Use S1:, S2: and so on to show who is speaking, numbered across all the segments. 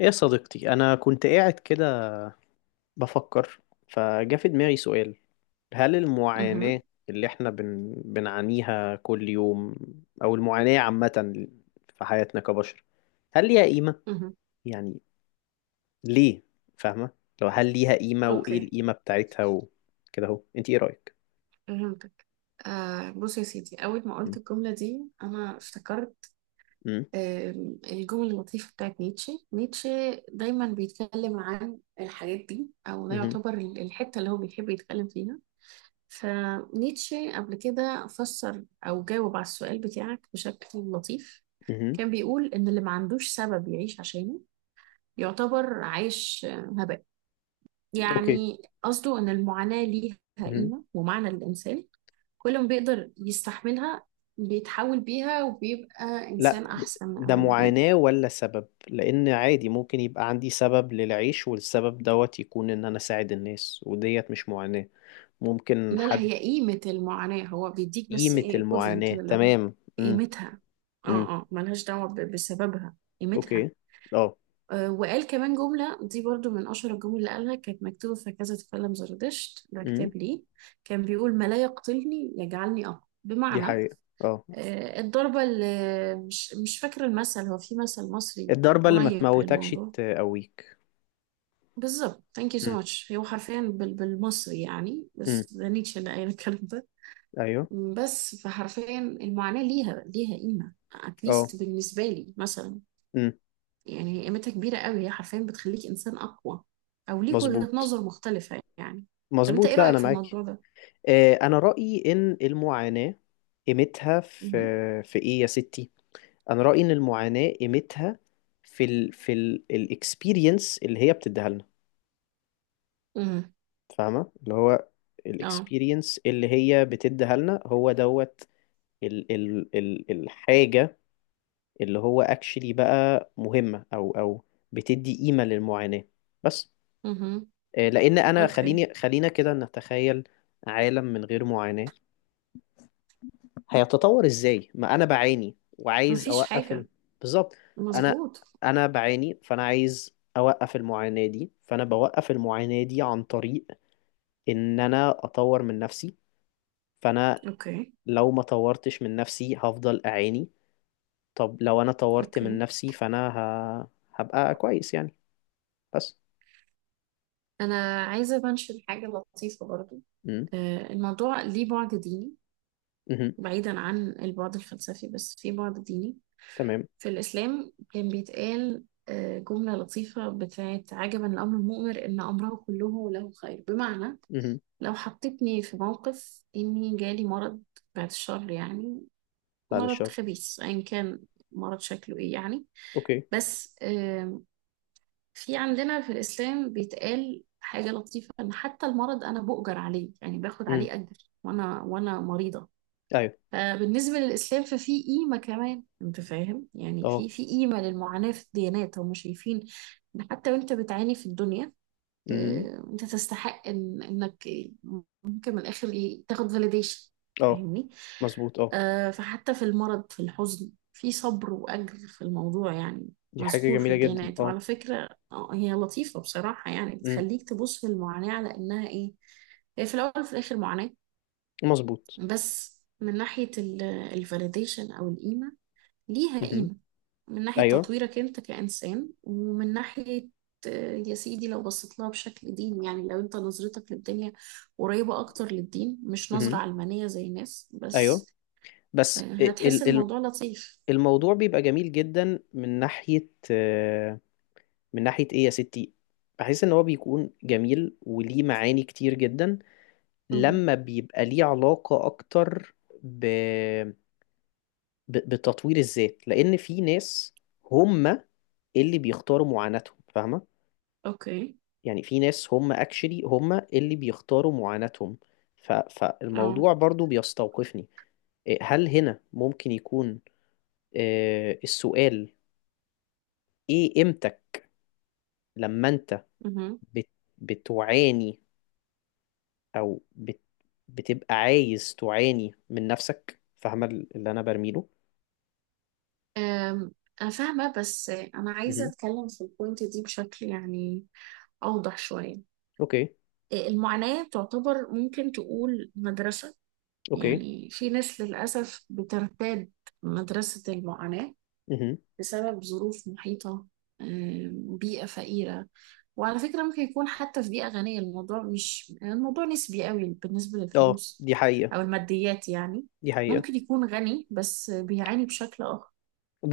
S1: ايه يا صديقتي، انا كنت قاعد كده بفكر. فجا في دماغي سؤال. هل المعاناة
S2: مهم.
S1: اللي احنا بنعانيها كل يوم او المعاناة عامة في حياتنا كبشر هل ليها قيمة؟
S2: مهم.
S1: يعني ليه؟ فاهمة؟ لو هل ليها قيمة وايه
S2: اوكي،
S1: القيمة بتاعتها وكده اهو، انت ايه رأيك؟
S2: فهمتك. آه، بص يا سيدي، أول ما
S1: مم.
S2: قلت الجملة دي أنا افتكرت
S1: مم.
S2: الجمل اللطيفة بتاعت نيتشه. دايما بيتكلم عن الحاجات دي، أو ده
S1: مهم.
S2: يعتبر الحتة اللي هو بيحب يتكلم فيها. فنيتشه قبل كده فسر أو جاوب على السؤال بتاعك بشكل لطيف.
S1: مهم.
S2: كان بيقول إن اللي ما عندوش سبب يعيش عشانه يعتبر عايش هباء.
S1: اوكي.
S2: يعني قصده إن المعاناة ليها
S1: مهم.
S2: قيمة ومعنى للإنسان. كل ما بيقدر يستحملها بيتحول بيها وبيبقى
S1: لا،
S2: إنسان أحسن،
S1: ده
S2: أو بي...
S1: معاناة ولا سبب؟ لأن عادي ممكن يبقى عندي سبب للعيش، والسبب دوت يكون إن أنا أساعد الناس، وديت مش معاناة. ممكن
S2: لا لا،
S1: حد.
S2: هي قيمة المعاناة هو بيديك، بس
S1: قيمة
S2: إيه equivalent
S1: المعاناة.
S2: كده اللي هو
S1: تمام. امم.
S2: قيمتها. اه
S1: امم.
S2: اه ملهاش دعوة بسببها.
S1: أوكي.
S2: قيمتها.
S1: اه.
S2: آه، وقال كمان جملة دي برضو من أشهر الجمل اللي قالها، كانت مكتوبة في كذا تكلم زردشت، ده
S1: امم.
S2: كتاب ليه. كان بيقول ما لا يقتلني يجعلني أقوى،
S1: دي
S2: بمعنى
S1: حقيقة. اه.
S2: آه، الضربة اللي مش فاكرة المثل، هو في مثل مصري
S1: الضربة اللي ما
S2: قريب
S1: تموتكش
S2: للموضوع.
S1: تقويك.
S2: بالظبط، thank you so
S1: امم.
S2: much، هو حرفيا بالمصري يعني،
S1: امم.
S2: بس ده نيتشه اللي قايل الكلام ده.
S1: أيوه.
S2: بس فحرفيا المعاناة ليها قيمة at
S1: اه.
S2: least بالنسبة لي مثلا.
S1: امم.
S2: يعني هي قيمتها كبيرة قوي، هي حرفيا بتخليك إنسان أقوى، أو ليك وجهة
S1: مظبوط.
S2: نظر مختلفة يعني. طب أنت
S1: مظبوط،
S2: إيه
S1: لا
S2: رأيك
S1: أنا
S2: في
S1: معاكي.
S2: الموضوع ده؟
S1: أنا رأيي إن المعاناة قيمتها
S2: مهم.
S1: في إيه يا ستي. انا رايي ان المعاناه قيمتها في الاكسبيرينس اللي هي بتديها لنا.
S2: مهم.
S1: فاهمه؟ اللي هو
S2: اه.
S1: الاكسبيرينس اللي هي بتديها لنا هو دوت ال ال ال الحاجه اللي هو اكشلي بقى مهمه او بتدي قيمه للمعاناه بس.
S2: مهم.
S1: لان انا
S2: أوكي.
S1: خلينا كده نتخيل عالم من غير معاناه هيتطور ازاي؟ ما انا بعاني وعايز
S2: مفيش
S1: اوقف.
S2: حاجة.
S1: بالظبط. انا
S2: مظبوط.
S1: انا بعاني، فانا عايز اوقف المعاناة دي، فانا بوقف المعاناة دي عن طريق ان انا اطور من نفسي. فانا
S2: أوكي.
S1: لو ما طورتش من نفسي هفضل اعاني. طب لو انا طورت من
S2: أوكي،
S1: نفسي فانا ه... هبقى كويس يعني. بس.
S2: أنا عايزة منشن حاجة لطيفة برضو.
S1: امم.
S2: آه، الموضوع ليه بعد ديني،
S1: امم.
S2: بعيدا عن البعد الفلسفي، بس في بعد ديني.
S1: تمام.
S2: في الإسلام كان بيتقال آه، جملة لطيفة بتاعت عجبا لأمر المؤمن إن أمره كله له خير، بمعنى
S1: امم.
S2: لو حطيتني في موقف إني جالي مرض، بعد الشر يعني،
S1: بعد
S2: مرض
S1: الشر.
S2: خبيث أيا كان، مرض شكله إيه يعني.
S1: اوكي.
S2: بس في عندنا في الإسلام بيتقال حاجة لطيفة، إن حتى المرض أنا بؤجر عليه، يعني باخد
S1: امم.
S2: عليه أجر وأنا وأنا مريضة.
S1: ايوه.
S2: آه، بالنسبة للإسلام ففي قيمة كمان، أنت فاهم يعني؟
S1: اه.
S2: في قيمة للمعاناة في الديانات، هم شايفين إن حتى وأنت بتعاني في الدنيا
S1: امم.
S2: آه، أنت تستحق إنك ممكن من الآخر إيه تاخد فاليديشن.
S1: اه.
S2: فاهمني؟
S1: مظبوط. اه،
S2: آه، فحتى في المرض، في الحزن، في صبر وأجر في الموضوع يعني،
S1: دي حاجة
S2: مذكور في
S1: جميلة جدا.
S2: الديانات.
S1: اه.
S2: وعلى فكرة آه، هي لطيفة بصراحة يعني،
S1: امم.
S2: بتخليك تبص للمعاناة على إنها إيه. هي في الأول وفي الآخر معاناة،
S1: مظبوط.
S2: بس من ناحية الفاليديشن أو القيمة، ليها
S1: مهم.
S2: قيمة، من ناحية
S1: ايوه.
S2: تطويرك أنت كإنسان، ومن ناحية آه، يا سيدي لو بصيت لها بشكل ديني يعني، لو أنت نظرتك للدنيا قريبة أكتر للدين مش نظرة
S1: مهم.
S2: علمانية زي الناس
S1: ايوه.
S2: بس، آه،
S1: بس
S2: هتحس
S1: ال- ال-
S2: الموضوع لطيف.
S1: الموضوع بيبقى جميل جدا من ناحية ايه يا ستي. بحس ان هو بيكون جميل وليه معاني كتير جدا
S2: مهم.
S1: لما بيبقى ليه علاقة اكتر ب... بتطوير الذات، لان في ناس هم اللي بيختاروا معاناتهم. فاهمة؟
S2: أوكي.
S1: يعني في ناس هم اكشلي هم اللي بيختاروا معاناتهم.
S2: أه.
S1: فالموضوع برضو بيستوقفني. إيه، هل هنا ممكن يكون السؤال ايه قيمتك لما انت
S2: مهم.
S1: بت بتعاني او بتبقى عايز تعاني من نفسك؟ فاهمة اللي انا برميله؟
S2: آم، أنا فاهمة، بس آه، أنا عايزة
S1: مهم.
S2: أتكلم في البوينت دي بشكل يعني أوضح شوية.
S1: اوكي.
S2: المعاناة تعتبر ممكن تقول مدرسة،
S1: اوكي.
S2: يعني في ناس للأسف بترتاد مدرسة المعاناة
S1: مهم.
S2: بسبب ظروف محيطة، بيئة فقيرة. وعلى فكرة ممكن يكون حتى في بيئة غنية الموضوع مش، الموضوع نسبي قوي بالنسبة
S1: اه،
S2: للفلوس
S1: دي
S2: أو
S1: حقيقة.
S2: الماديات يعني.
S1: دي
S2: ممكن
S1: حقيقة.
S2: يكون غني بس بيعاني بشكل آخر،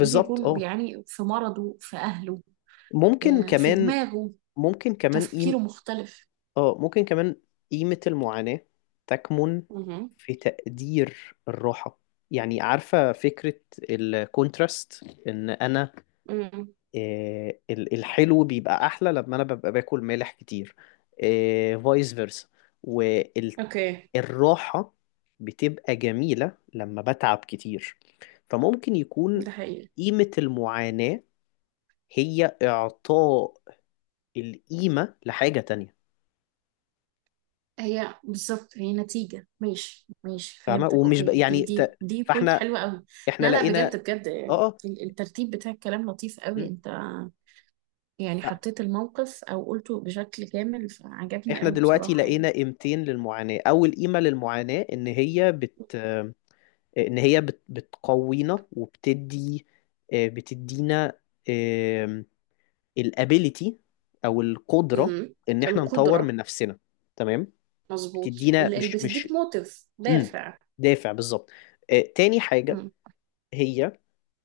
S2: ممكن يكون
S1: اه،
S2: بيعاني في مرضه، في أهله،
S1: ممكن
S2: آه، في
S1: كمان.
S2: دماغه،
S1: ممكن كمان
S2: تفكيره
S1: قيم.
S2: مختلف.
S1: اه، ممكن كمان. قيمة المعاناة تكمن
S2: مهم.
S1: في تقدير الراحة، يعني عارفة فكرة الكونتراست. ان انا
S2: مم.
S1: الحلو بيبقى احلى لما انا ببقى باكل مالح كتير. فايس فيرسا.
S2: اوكي.
S1: والراحة بتبقى جميلة لما بتعب كتير. فممكن يكون
S2: ده حقيقي.
S1: قيمة المعاناة هي إعطاء القيمة لحاجة تانية.
S2: هي بالظبط، هي نتيجة. ماشي ماشي،
S1: فاهمة؟
S2: فهمتك.
S1: ومش
S2: اوكي، دي
S1: يعني
S2: دي دي بوينت
S1: فاحنا
S2: حلوة قوي.
S1: احنا
S2: لا لا، بجد
S1: لقينا.
S2: بجد،
S1: اه. اه.
S2: الترتيب بتاع الكلام لطيف قوي،
S1: مم.
S2: انت يعني حطيت الموقف او قلته بشكل كامل، فعجبني
S1: فاحنا
S2: قوي
S1: دلوقتي
S2: بصراحة يعني.
S1: لقينا قيمتين للمعاناة. أول قيمة للمعاناة إن هي بت ان هي بت- بتقوينا وبتدي، بتدينا الابيليتي او القدره
S2: امم.
S1: ان احنا نطور
S2: القدرة.
S1: من نفسنا. تمام.
S2: مظبوط،
S1: بتدينا
S2: اللي
S1: مش مش
S2: بتديك موتيف،
S1: مم.
S2: دافع.
S1: دافع، بالظبط. تاني حاجه
S2: امم.
S1: هي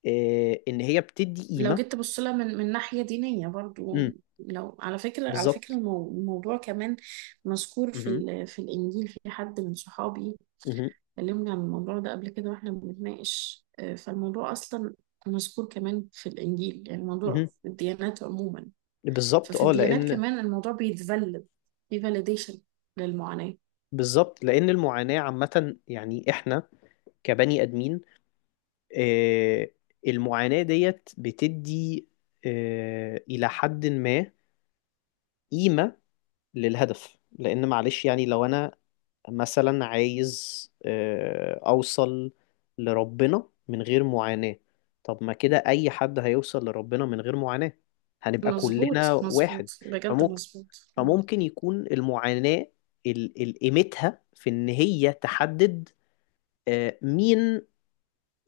S1: ان هي بتدي
S2: لو
S1: قيمه.
S2: جيت تبص لها من من ناحية دينية
S1: مم.
S2: برضو، لو على فكرة، على فكرة
S1: بالظبط.
S2: الموضوع كمان مذكور في
S1: مهم.
S2: في الإنجيل. في حد من صحابي
S1: مهم.
S2: اتكلمنا عن الموضوع ده قبل كده واحنا بنتناقش، آه، فالموضوع اصلا مذكور كمان في الانجيل. يعني الموضوع
S1: مهم.
S2: في الديانات عموما،
S1: بالظبط
S2: ففي
S1: اه
S2: الديانات
S1: لان
S2: كمان الموضوع بيتفلد، في فاليديشن للمعاناة.
S1: بالظبط لان المعاناه عامه، يعني احنا كبني ادمين. آه، المعاناة ديت بتدي إلى حد ما قيمة للهدف، لأن معلش يعني لو أنا مثلا عايز أوصل لربنا من غير معاناة. طب ما كده أي حد هيوصل لربنا من غير معاناة، هنبقى
S2: مظبوط
S1: كلنا واحد.
S2: مظبوط، بجد
S1: فممكن
S2: مظبوط.
S1: فممكن يكون المعاناة قيمتها في إن هي تحدد مين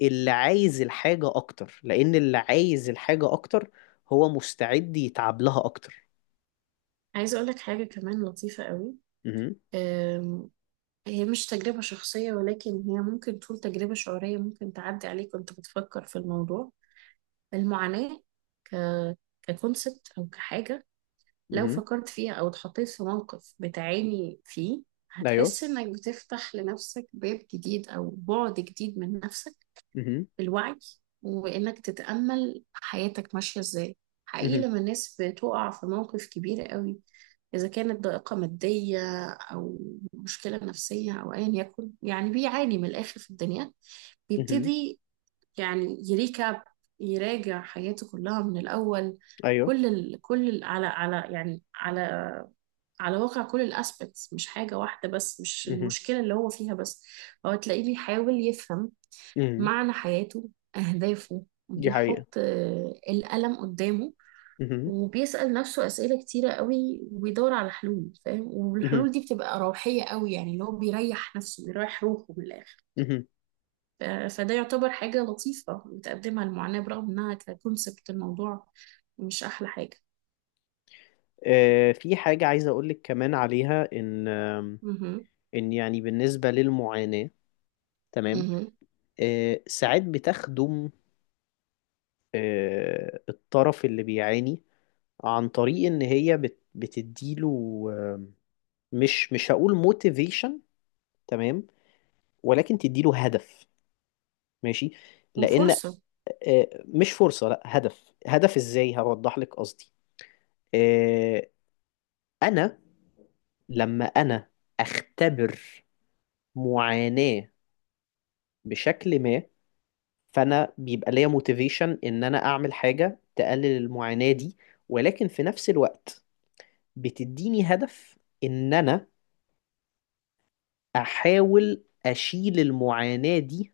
S1: اللي عايز الحاجة أكتر، لأن اللي عايز الحاجة أكتر هو مستعد يتعب لها أكتر.
S2: عايزة اقول لك حاجة كمان لطيفة قوي.
S1: مهم.
S2: آم، هي مش تجربة شخصية، ولكن هي ممكن تكون تجربة شعورية ممكن تعدي عليك وانت بتفكر في الموضوع. المعاناة ك ككونسبت او كحاجة، لو
S1: مهم.
S2: فكرت فيها او اتحطيت في موقف بتعاني فيه،
S1: أيوه.
S2: هتحس انك بتفتح لنفسك باب جديد او بعد جديد من نفسك
S1: مهم.
S2: بالوعي، وانك تتأمل حياتك ماشية ازاي. حقيقي
S1: مهم.
S2: لما الناس بتقع في موقف كبير قوي، اذا كانت ضائقة مادية او مشكلة نفسية او ايا يكن يعني، بيعاني من الاخر في الدنيا،
S1: مهم.
S2: بيبتدي يعني يريكاب، يراجع حياته كلها من الأول.
S1: أيوه.
S2: كل ال... كل ال... على على يعني على على واقع كل الاسبكتس، مش حاجة واحدة بس، مش
S1: مهم.
S2: المشكلة اللي هو فيها بس. هو تلاقيه بيحاول يفهم
S1: مهم.
S2: معنى حياته، أهدافه،
S1: دي حقيقة.
S2: بيحط آه، القلم قدامه
S1: مهم.
S2: وبيسأل نفسه أسئلة كتيرة قوي، وبيدور على حلول، فاهم؟
S1: مهم.
S2: والحلول دي بتبقى روحية قوي يعني، اللي هو بيريح نفسه، بيريح روحه من الآخر.
S1: مهم.
S2: فده يعتبر حاجة لطيفة بتقدمها المعاناة، برغم إنها ككونسبت الموضوع مش أحلى حاجة.
S1: في حاجة عايز أقولك كمان عليها. إن آم،
S2: مهم.
S1: إن يعني بالنسبة للمعاناة، تمام،
S2: مهم.
S1: ساعات بتخدم الطرف اللي بيعاني عن طريق إن هي بتديله مش هقول موتيفيشن، تمام، ولكن تديله هدف، ماشي، لان
S2: وفرصة.
S1: مش فرصه، لا هدف. هدف ازاي؟ هوضح لك قصدي. آه، انا لما انا اختبر معاناه بشكل ما فانا بيبقى ليا موتيفيشن ان انا اعمل حاجه تقلل المعاناه دي، ولكن في نفس الوقت بتديني هدف ان انا احاول اشيل المعاناه دي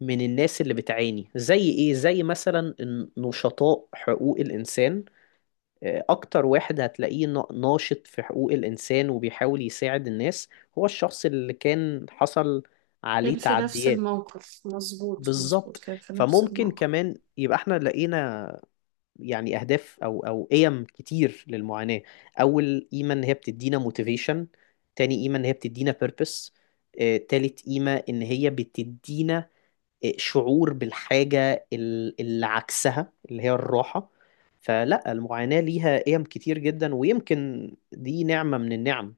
S1: من الناس اللي بتعاني. زي ايه؟ زي مثلا نشطاء حقوق الانسان. اكتر واحد هتلاقيه ناشط في حقوق الانسان وبيحاول يساعد الناس هو الشخص اللي كان حصل
S2: كان
S1: عليه
S2: في نفس
S1: تعديات.
S2: الموقف، مظبوط مظبوط،
S1: بالظبط.
S2: كان في نفس
S1: فممكن
S2: الموقف.
S1: كمان يبقى احنا لقينا يعني اهداف او قيم كتير للمعاناة. اول قيمة ان هي بتدينا موتيفيشن. تاني قيمة ان هي بتدينا بيربس. تالت قيمة ان هي بتدينا شعور بالحاجة اللي عكسها اللي هي الراحة. فلا، المعاناة ليها قيم كتير جدا، ويمكن دي نعمة من النعم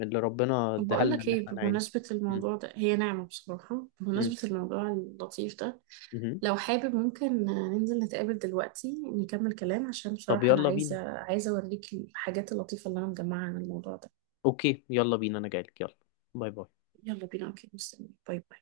S1: اللي ربنا
S2: طب
S1: اداها
S2: بقول
S1: لنا
S2: لك
S1: ان
S2: ايه،
S1: احنا نعاني.
S2: بمناسبة
S1: م-
S2: الموضوع ده هي نعمة بصراحة.
S1: م-
S2: بمناسبة الموضوع اللطيف ده،
S1: مهم.
S2: لو حابب ممكن ننزل نتقابل دلوقتي نكمل كلام، عشان
S1: طب
S2: بصراحة أنا
S1: يلا
S2: عايزة
S1: بينا.
S2: عايزة أوريك الحاجات اللطيفة اللي أنا مجمعها عن الموضوع ده.
S1: اوكي يلا بينا، انا جايلك يلا. باي باي.
S2: يلا بينا. أوكي، مستني. باي باي.